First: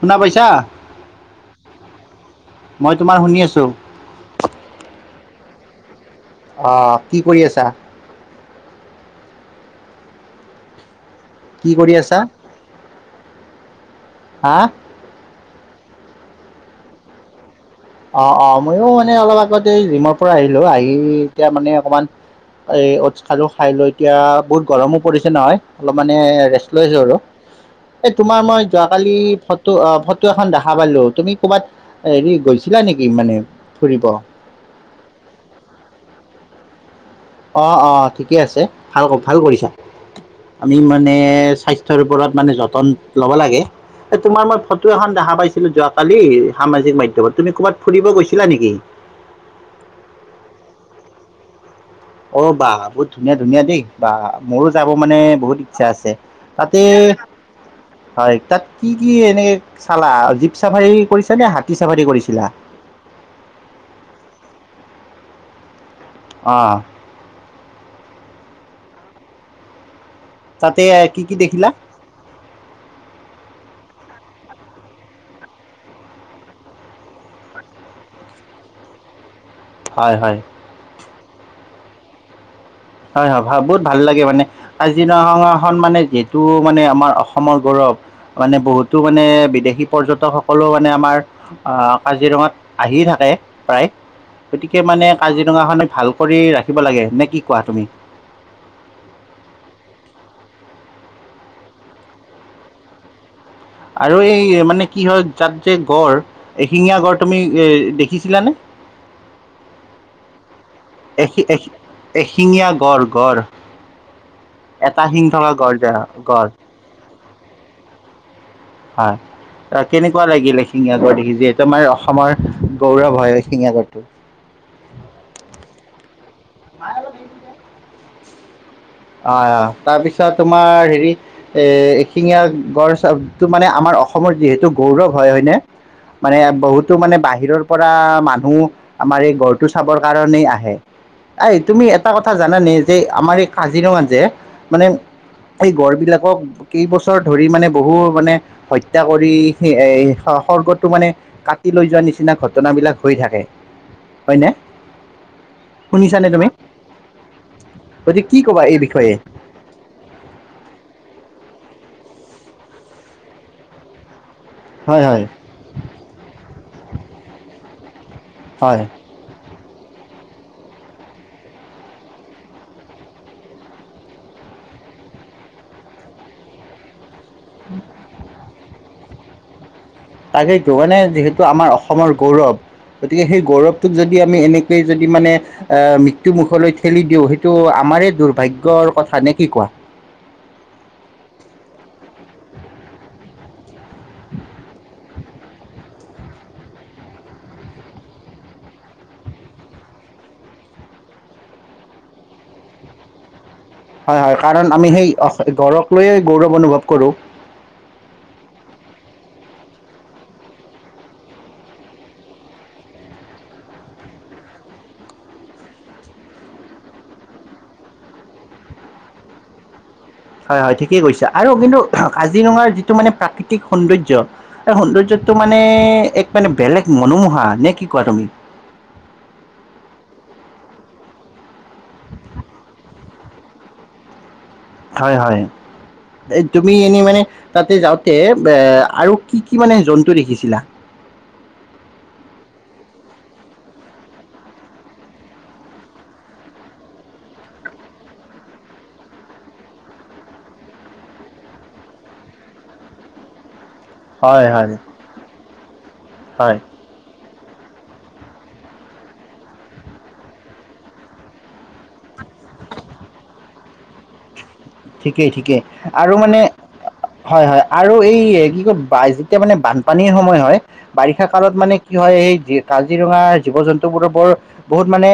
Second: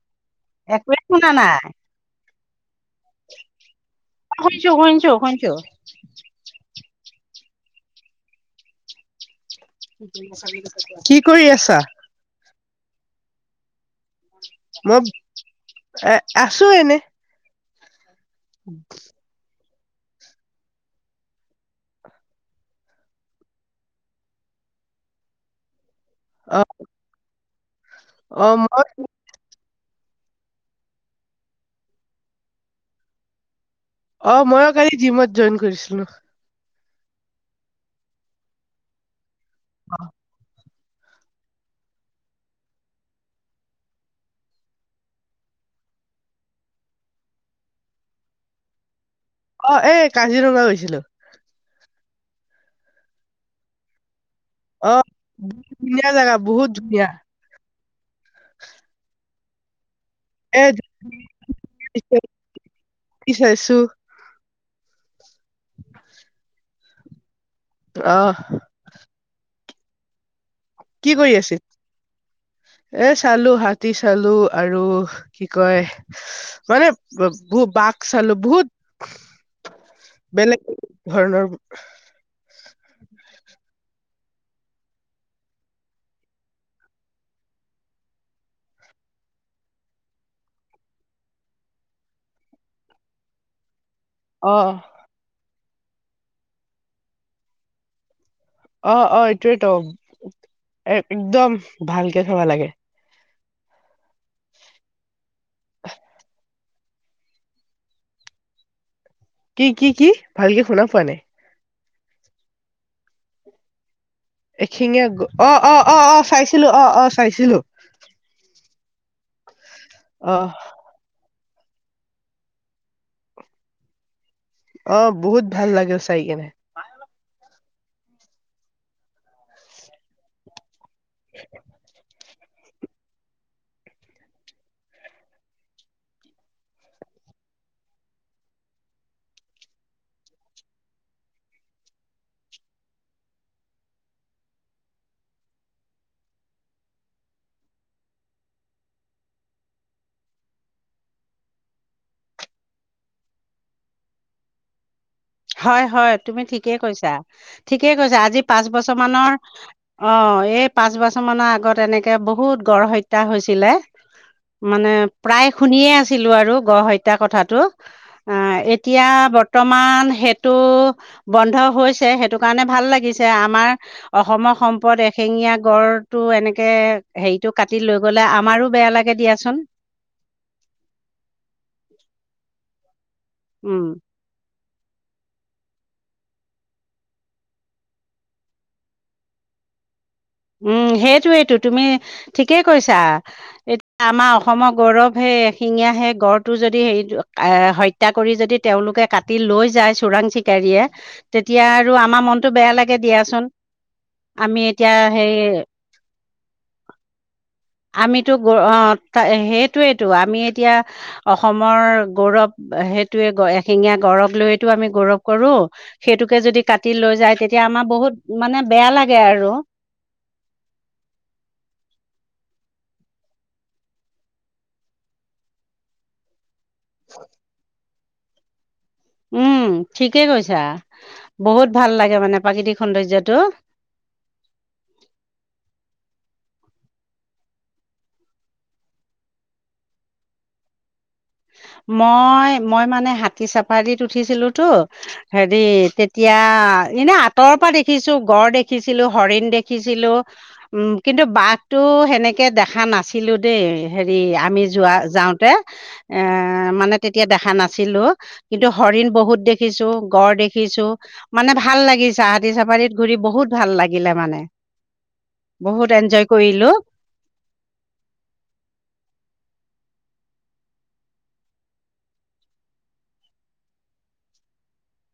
শুনা পাইছা একোৱে শুনা নাই। মই তোমাৰ শুনি আছোঁ। শুনিছো [unintelligible] অ কি কৰি আছা? কি কৰি আছা? হা মই এ আছো এনেই। অ অ মইও মানে অলপ আগতে জিমৰ পৰা আহিলো, আহি এতিয়া মানে অকমান এই উটচ খালো খায় লৈ এতিয়া বহুত গৰমো পৰিছে নহয়। অলপ মানে অ ৰেষ্ট লৈছো আৰু, এই তোমাৰ মই যোৱাকালি ফত টো অ ফটো এখন দেখা পালো, তুমি ক'বাত হেৰি গৈছিলা নেকি মানে? ফুৰিব অ মইও কালি জিমত জইন কৰিছিলো। অ অ ঠিকে আছে ভাল ভাল কৰিছা। আমি মানে স্বাস্থ্যৰ ওপৰত মানে যতন ল'ব লাগে। এ তোমাৰ মই ফটো এখন দেখা পাইছিলো যোৱাকালি সামাজিক মাধ্যমত, তুমি ক'বাত ফুৰিব গৈছিলা নেকি? অ এই কাজিৰঙা গৈছিলো। অ বাহ বহুত ধুনীয়া ধুনীয়া দেই বাহ! মোৰো যাব অ মানে বহুত ইচ্ছা ধুনীয়া আছে, জাগা বহুত তাতে ধুনীয়া। হয় তাত কি কি এনেই চালা জীপ এ চাফাৰী কৰিছা নে হাতী চাফাৰী কৰিছিলা? চাইছো অঁ। অহ। কি কৰি আছিল এ চালো হাতী চালো। আৰু কি কয় মানে বু বাঘ চালো বহুত হয় হয়। বেলেগ ধৰণৰ হয় হয় ভা বহুত ভাল মানে কাজিৰঙা খন যিহেতু মানে আমাৰ অসমৰ গৌৰৱ। মানে বহুতো মানে বিদেশী পৰ্যটক সকলেও মানে আমাৰ অ আমাৰ কাজিৰঙাত আহি থাকে। [inaudible] প্ৰায় অ গতিকে মানে কাজিৰঙাখন ভাল কৰি ৰাখিব লাগে নে কি কোৱা তুমি? অ' অ' এইটয়েইেতো একদম ভালকে থব লাগে। আৰু এই মানে কি হয় তাত যে গড় এশিঙীয়া গড় তুমি এ দেখিছিলানে? কি -কি -কি ভালকে শুনা পোৱা নাই। এশি এশি এশিঙীয়া গড় -গড় এটা এশিঙীয়া শিং গ থকা অ- গড় অ যে অ গড় চাইছিলো অ' অ' চাইছিলো হয় কেনেকুৱা অ লাগিলে, এশিঙীয়া গঁড় দেখি যে তোমাৰ অসমৰ গৌৰৱ হয় এশিঙিয়া গড়টো। অ', বহুত ভাল লাগে চাই কেনে। অ', অ', তাৰ পিছত তোমাৰ হেৰি এ এশিঙীয়া গড় চটো মানে আমাৰ অসমৰ যিহেতু গৌৰৱ হয়, হয়নে? মানে বহুতো মানে বাহিৰৰ পৰা মানুহ আমাৰ এই গড়টো চাবৰ কাৰণেই আহে। এই তুমি এটা কথা জানানে যে আমাৰ এই কাজিৰঙা যে মানে সেই গড়বিলাকক কেইবছৰ ধৰি মানে বহু মানে হত্যা কৰি এ খৰ্গটো মানে কাটি লৈ যোৱা নিচিনা ঘটনাবিলাক হৈ থাকে হয়। হয় -হয় তুমি ঠিকেই কৈছা ঠিকেই কৈছা গতিকে কি আজি ক'বা পাঁচ এই বছৰ বিষয়ে? মানৰ অ' এই পাঁচ বছৰ মানৰ আগতে এনেকে বহুত গড় হত্যা হৈছিলে। মানে হয় হয় প্ৰায় শুনিয়ে আছিলো আৰু গড় হত্যা কথাটো। অ' হয়। এতিয়া বৰ্তমান। সেইটো বন্ধ হৈছে সেইটো কাৰণে ভাল লাগিছে, আমাৰ অসমৰ সম্পদ এ। শেঙীয়া গড়টো এনেকে হেৰিটো কাটি লৈ গ'লে আমাৰো বেয়া লাগে দিয়াচোন। তাকেইতো মানে যিহেতু আমাৰ অসমৰ গৌৰৱ, গতিকে সেই উম গৌৰৱটোক যদি আমি এনে যদি মানে আহ মৃত্যুমুুখলৈ ঠেলি দিওঁ সেইটো আমাৰ দুৰ্ভাগ্যৰ কথা নে কি কোৱা। [inaudible] উম সেইটোয়েইটো তুমি ঠিকেই কৈছা, এতিয়া আমাৰ অসমৰ গৌৰৱ হেই এশিঙীয়া সে গড়টো যদি হে এ হত্যা কৰি যদি তেওঁলোকে কাটি লৈ যায় চোৰাং চিকাৰীয়ে তেতিয়া আৰু আমাৰ মনটো বেয়া লাগে দিয়াচোন। হয় হয় কাৰণ আমি সেই গড়কলৈয়ে গৌৰৱ অনুভৱ কৰোঁ। আমিতো সেইটোয়েতটো আমি এতিয়া অসমৰ গৌৰৱ সেইটোৱে এশিঙীয়া গৰৱ লৈয়তো আমি গৌৰৱ কৰোঁ, সেইটোকে যদি কাটি লৈ যায় তেতিয়া আমাৰ বহুত বহুত মানে বেয়া লাগে আৰু। হয় হয় ঠিকেই কৈছা আৰু কিন্তু কাজিৰঙাৰ যিটো মানে প্ৰাকৃতিক সৌন্দৰ্য, সেই সৌন্দৰ্য টো মানে এক মানে বেলেগ মনোমোহা, নে কি কোৱা তুমি? উম ঠিকেই কৈছা, বহুত ভাল লাগে মানে প্ৰাকৃতিক সৌন্দৰ্যটো। [inaudible] হয় হয়। এ তুমি এনেই মানে তাতে যাওঁতে এ আৰু কি কি মানে জন্তু দেখিছিলা? অ'। মই মই মানে হাতী চাফাৰীত উঠিছিলো তো হেৰি তেতিয়া এনে আঁতৰৰ পৰা দেখিছো গড় দেখিছিলো, হৰিণ দেখিছিলো, উম কিন্তু বাঘটো সেনেকে দেখা নাছিলো দেই। হেৰি হয় আমি হয় যোৱা যাওঁতে এ হয় মানে এতিয়া দেখা নাছিলো কিন্তু হৰিণ বহুত দেখিছো গড় দেখিছো মানে ভাল লাগিছ হাঁতি চাফাৰীত ঘূৰি বহুত ভাল লাগিলে মানে। ঠিকেই ঠিকেই, বহুত আৰু এনজয় মানে কৰিলো হয় হয়, আৰু এই কি কয় যেতিয়া মানে বান পানীৰ সময় হয় বাৰিষা কালত মানে কি হয় এই কাজিৰঙা জীৱ জন্তুবোৰৰ বৰ বহুত মানে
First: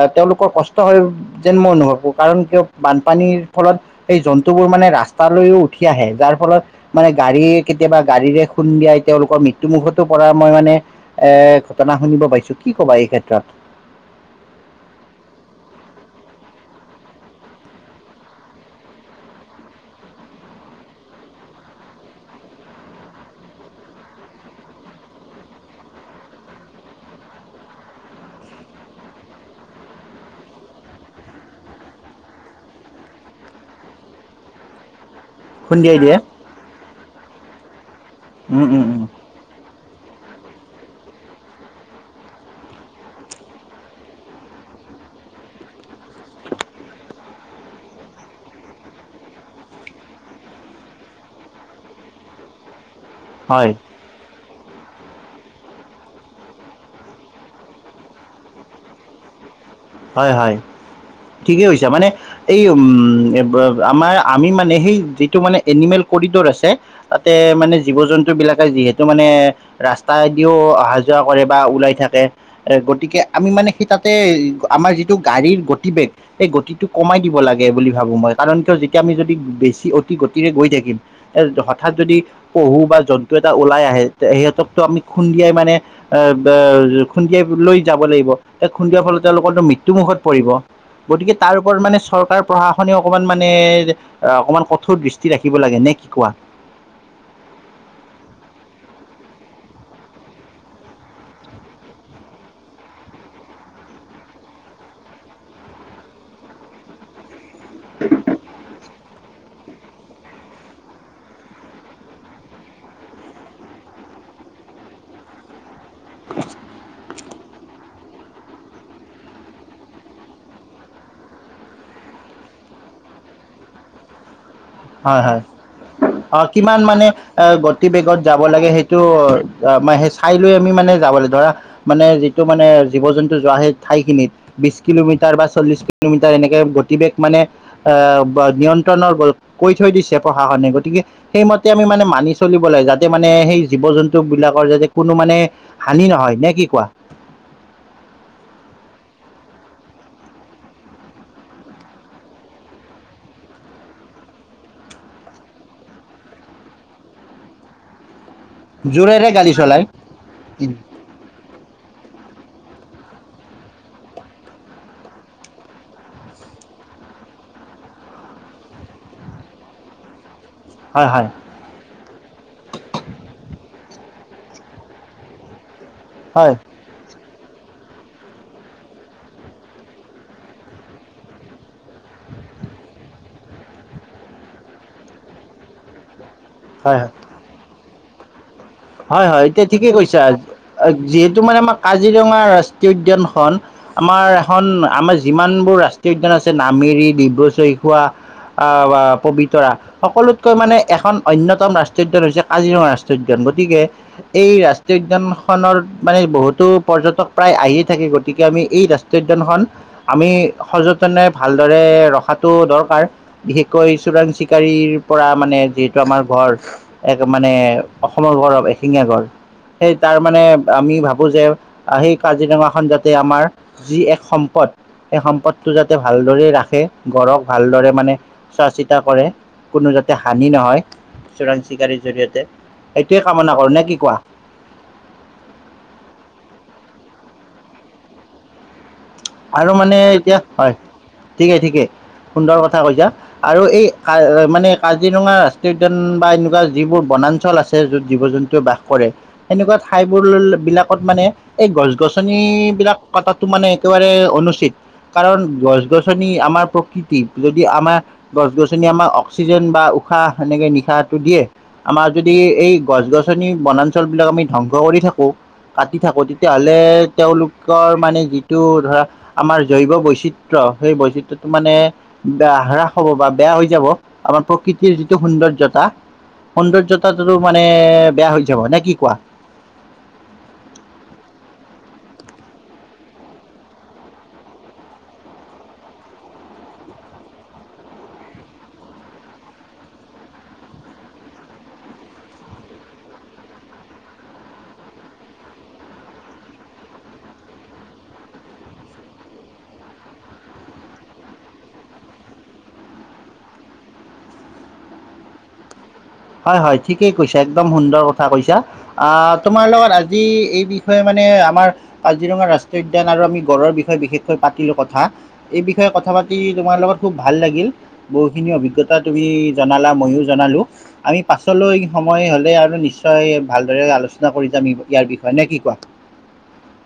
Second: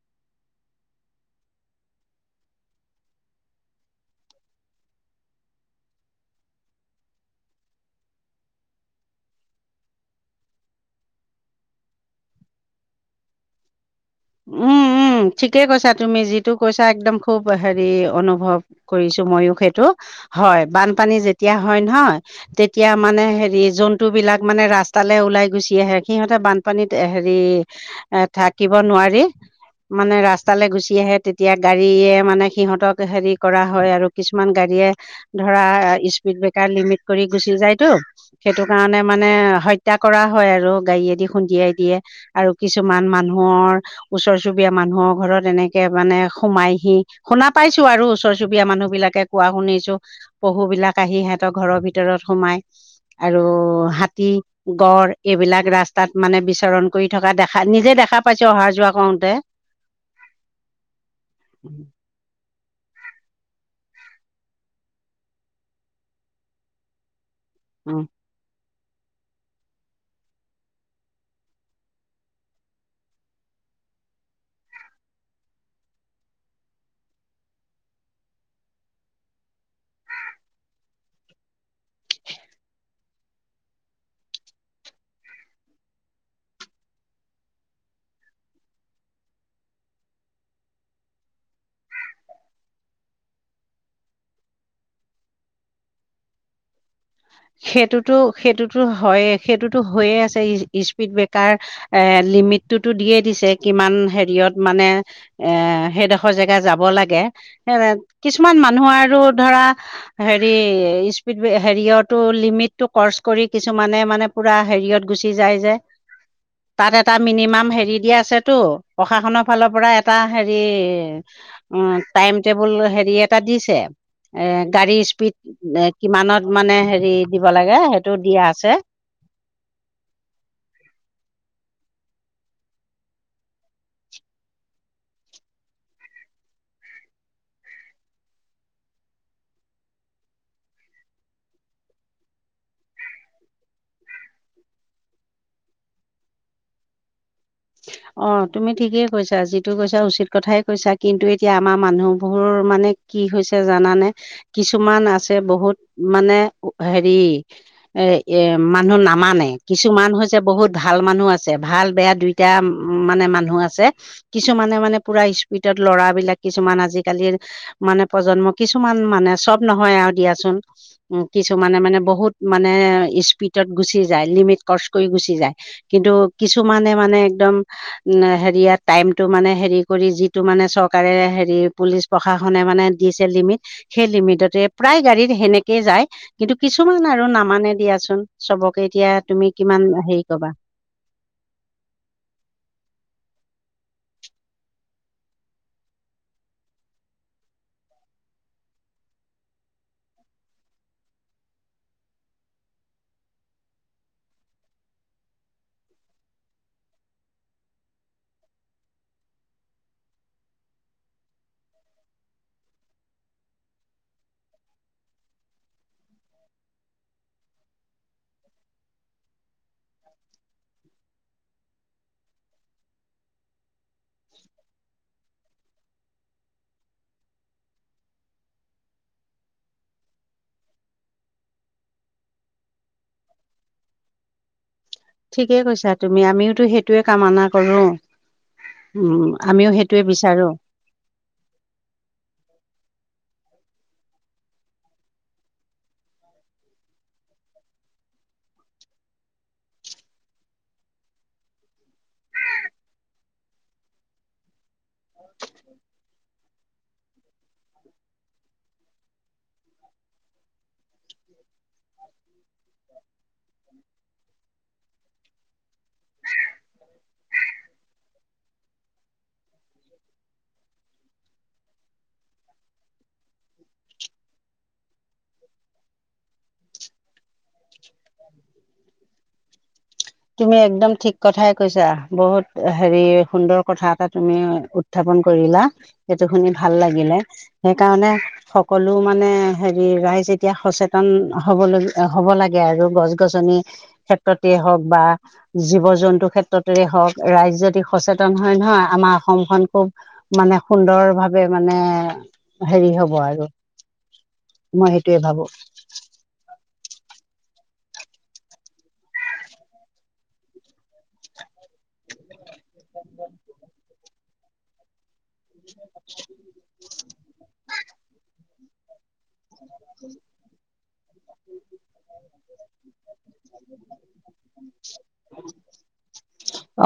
এ তেওঁলোকৰ কষ্ট হয় যেন মই অনুভৱ কৰো কাৰণ কিয় বানপানীৰ ফলত এই জন্তুবোৰ মানে ৰাস্তালৈও উঠি আহে যাৰ ফলত মানে গাড়ী কেতিয়াবা গাড়ীৰে খুন্দিয়াই তেওঁলোকৰ মৃত্যুমুুখতো পৰা মই মানে এ ঘটনা শুনিব পাইছো, কি কবা এই ক্ষেত্ৰত? উম। উম ঠিকেই কৈছা তুমি যিটো কৈছা একদম খুব হেৰি অনুভৱ কৰিছো ময়ো সেইটো হয় বানপানী যেতিয়া হয় নহয় তেতিয়া মানে হেৰি জন্তুবিলাক মানে ৰাস্তা তালে ওলাই গুচি আহে সিহঁতে বানপানীত হেৰি এ থাকিব নোৱাৰি মানে ৰাস্তালৈ গুচি আহে তেতিয়া গাড়ীয়ে মানে সিহঁতক হেৰি কৰা হয় আৰু কিছুমান গাড়ীয়ে। ধৰা খুন্দিয়াই দিয়ে স্পীড ব্ৰেকাৰ লিমিট কৰি গুচি যায়তো সেইটো উম, উম, কাৰণে উম, মানে হত্যা কৰা। হয় আৰু গাড়ীয়েদি খুন্দিয়াই দিয়ে আৰু কিছুমান মানুহৰ ওচৰ চুবীয়া মানুহৰ ঘৰত এনেকে মানে সোমাইহি শুনা পাইছো আৰু ওচৰ চুবুৰীয়া মানুহ বিলাকে কোৱা। শুনিছো পহু বিলাক আহি সিহতৰ ঘৰৰ ভিতৰত সোমাই আৰু হয়, হাতী। গড় এইবিলাক ৰাস্তাত মানে বিচৰণ কৰি থকা দেখা নিজে দেখা পাইছো অহা যোৱা কৰওঁতে। হয় হয় ঠিকেই হৈছে মানে এই উম আমাৰ আমি মানে সেই যিটো মানে এনিমেল কৰিডৰ আছে। মানে জীৱ উম, জন্তুবিলাক যিহেতু মানে ৰাস্তাদিও অহা যোৱা কৰে বা ওলাই থাকে এ গতিকে আমি মানে সি তাতে আমাৰ যিটো গাড়ীৰ গতিবেগ সেই গতিটো কমাই দিব লাগে বুলি ভাবো মই কাৰণ কিয় যেতিয়া আমি যদি বেছি অতি গতিৰে গৈ থাকিম, এ হঠাৎ যদি পহু বা জন্তু এটা ওলাই আহে সিহঁতক ত আমি খুন্দিয়াই মানে এ খুন্দিয়াই লৈ যাব লাগিব, খুন্দিয়া ফলতে সকলো মৃত্যুমুখত পৰিব। গতিকে তাৰ ওপৰত মানে চৰকাৰ প্ৰশাসনেও অকমান মানে অকমান কঠোৰ দৃষ্টি ৰাখিব লাগে নে কি কোৱা? [inaudible] সেইটোতো সেইটোতো হয় সেইটোতো হৈয়ে আছে স্পীড ব্ৰেকাৰ এ লিমিটটোতো দিয়ে দিছে কিমান হেৰিয়ত মানে এ সেইডখৰ জেগা যাব লাগে। এ কিছুমান মানুহ আৰু ধৰা হেৰি স্পীড হেৰিয়ত। লিমিটটো কৰচ কৰি কিছুমানে মানে পুৰা হেৰিয়ত গুচি যায় যে। তাত এটা। মিনিমাম হেৰী দিয়া আছে টো প্ৰশাসনৰ ফালৰ পৰা এটা হেৰী টাইম টেবল হেৰী এটা দিছে গাড়ী স্পীড কিমানত মানে ম দিব লাগে গতি সেইটো বেগত যাব দিয়া লাগে আছে সেইটো ম সেই চাই লৈ আমি মানে যাব লাগে ধৰা মানে যিটো মানে জীৱ জন্তু যোৱা সেই ঠাই খিনিত বিশ কিলোমিটাৰ বা চল্লিশ কিলোমিটাৰ এনেকে প্ৰতিৱেশ মানে এ ব নিয়ন্ত্ৰণৰ কৈ থৈ দিছে প্ৰশাসনে, গতিকে সেইমতে আমি মানে মানি চলিব লাগে যাতে মানে সেই জীৱ জন্তু বুলি বিলাকৰ যাতে কোনো মানে হানি নহয়, নে কি কোৱা? [inaudible] অ তুমি ঠিকেই কৈছা, যিটো কৈছা উচিত কথাই কৈছা, কিন্তু এতিয়া আমাৰ মানুহবোৰ মানে কি হৈছে জানানে? কিছুমান আছে বহুত মানে হেৰি এ এ মানুহ জোৰেৰে নামানে গাড়ী চলাই কিছুমান হৈছে বহুত ভাল মানুহ আছে ভাল বেয়া দুই আ মানে মানুহ আছে, কিছুমানে মানে পোৰা স্পীডত লৰা বিলাক কিছুমান আজিকালিৰ মানে প্ৰজন্ম কিছুমান মানে সব নহয় আৰু দিয়াচোন। হয় উ হয় কিছুমানে মানে বহুত মানে স্পিডত গুচি যায় লিমিট ক্ৰচ কৰি গুচি যায়, কিন্তু হয় কিছুমানে মানে একদম হেৰিয়া টাইমটো মানে হেৰি কৰি যিটো মানে চৰকাৰে হেৰি পুলিচ প্ৰসা খনে মানে দিছে লিমিট সেই লিমিটতে প্ৰায় গাড়ী সেনেকে যায়। কিন্তু হয় কিছুমান হয় আৰু নামানে দিয়াচোন। চবকে এতিয়া হয় হয় তুমি এতিয়া কিমান ঠিকেই কৈছা, হেৰি কবা যিহেতু মানে আমাৰ কাজিৰঙা ৰাস্ ৰাষ্ট্ৰীয় উদ্যানখন আমাৰ এখন আমাৰ যিমানবোৰ ৰাষ্ট্ৰীয় উদ্যান আছে নামেৰি, ডিব্ৰুচৈ় খোৱা আহ বা পবিতৰা সকলোতকৈ মানে এখন অন্যতম ৰাষ্ট্ৰীয় উদ্যান হৈছে কাজিৰঙা ৰাষ্ট্ৰীয় উদ্যান তিকে এই ৰাষ্ট্ৰীয় উদ্যান খনৰ মানে বহুতো পৰ্যটক প্ৰায় আহিয়ে থাকে গতিকে আমি এই ৰাষ্ট্ৰীয় উদ্যানখন আমি সযতনে ভালদৰে ৰখটো দৰকাৰ বিশষকৈ চোৰাং চিকাৰীৰ পৰা মানে যিহেতু আমাৰ গঁড় এক মানে অসমৰ গৌৰৱ এশিঙীয়া গড়, সেই তাৰ মানে আমি ভাব বো যে সেই কাজিৰঙাখন যাতে আমাৰ যি এক সম্পদ সেই সম্পদটো যাতে ভাল ভালদৰে ৰাখে গড়ক ভালদৰে মানে চোৱা চিতা কৰে। কোনো যাতে হানি নহয়, চোৰাং চিকাৰীৰ জৰিয়তে। সেইটোৱে কামনা কৰো নে কি কোৱা? ঠিকেই কৈছা তুমি আমিওতো সেইটোয়ে কামনা কৰো। উম আমিও আৰু মানে সেইটোৱে এতিয়া, বিচাৰো হয় ঠিকেই ঠিকে সুন্দৰ কথা কৈছা। আৰু এই মানে কাজিৰঙা ৰাষ্ট্ৰীয় উদ্যান বা এনেকুৱা যিবোৰ বনাঞ্চল আছে য'ত জী জীৱ-জন্তু বাস কৰে সেনেকুৱা ঠাইবোৰবিলাকত মানে এই গছ-গছনিবিলাক কাটাটো মানে একেবাৰে অনুচিত কাৰণ গছ-গছনি আমাৰ কিতিব যদি আমাৰ গছ গছনি আমাক অক্সিজেন বা উশাহ সেনেকে নিশাহটো দিয়ে। আমাৰ যদি এই গছ-গছনি বনাঞ্চলবিলাক আমি ধ্বং স কৰি থাকো, কাটি থাকো তেতিয়াহ'লে তেওঁলোকৰ মানে যি টো ধৰা আমাৰ জৈৱ বৈচিত্ৰ্য সেই বৈচিত্ৰ্যটো মানে বেয়া হ্ৰাস হ'ব বা বেয়া হৈ যাব আমাৰ প্ৰকৃতিৰ যিটো সৌন্দৰ্যতা সৌন্দৰ্যতাটো মানে বেয়া হৈ যাব নে কি কোৱা? তুমি একদম ঠিক কথাই কৈছা বহুত হেৰি সুন্দৰ কথা এটা তুমি উত্থাপ পন কৰিলা, সেইটো শুনি ভাল লাগিলে, সেইকাৰণে সকলো মানে হেৰি ৰ এতিয়া সচেতন হবলগী হ'ব লাগে আৰু গছ-গছনি ক্ষেত্ৰতে হওক। বা জীৱ-জন্তু ক্ষেত্ৰতেৰে হওক ৰাইজ যদি সচেতন হয় নহয় আমাৰ অসমখন খুব মানে সুন্দৰ ভাৱে মানে হেৰি হব আৰু মই সেইটোৱে ভাবো। হয় হয় ঠিকেই কৈছা একদম সুন্দৰ কথা কৈছা আহ তোমাৰ লগত আজি এই বিষয়ে মান নে আমাৰ কাজিৰঙা ৰাষ্ট্ৰীয় উদ্যান আৰু আমি গড়ৰ বিষয়ে বিশেষকৈ পাতিলো কথা। এই বিষয়ে কথা পাতি তোমাৰ লগত খুব ভাল লাগিল বহুখিনি অভিজ্ঞত তা তুমি জনালা মইয়ো জনালো। আমি পাছলৈ সময় হ'লে আৰু নিশ্চয় ভালদৰে আলোচনা কৰি যামি ইয়াৰ বিষয়ে নে কি কোৱা?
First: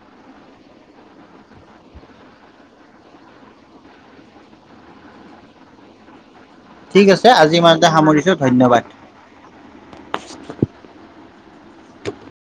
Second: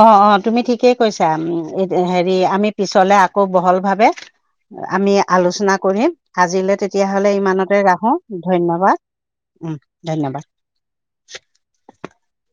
অ অ তুমি ঠি ঠিকেই কৈছা হেৰি আমি পিছলে আকৌ বহল ভাবে আমি আলোচনা কৰিম আজিলৈ তেতিয়া ঠিক আছে আজি ইমানতে ৰাখো সামৰিছোঁ ধন্যবাদ, উম ধন্যবাদ। [inaudible]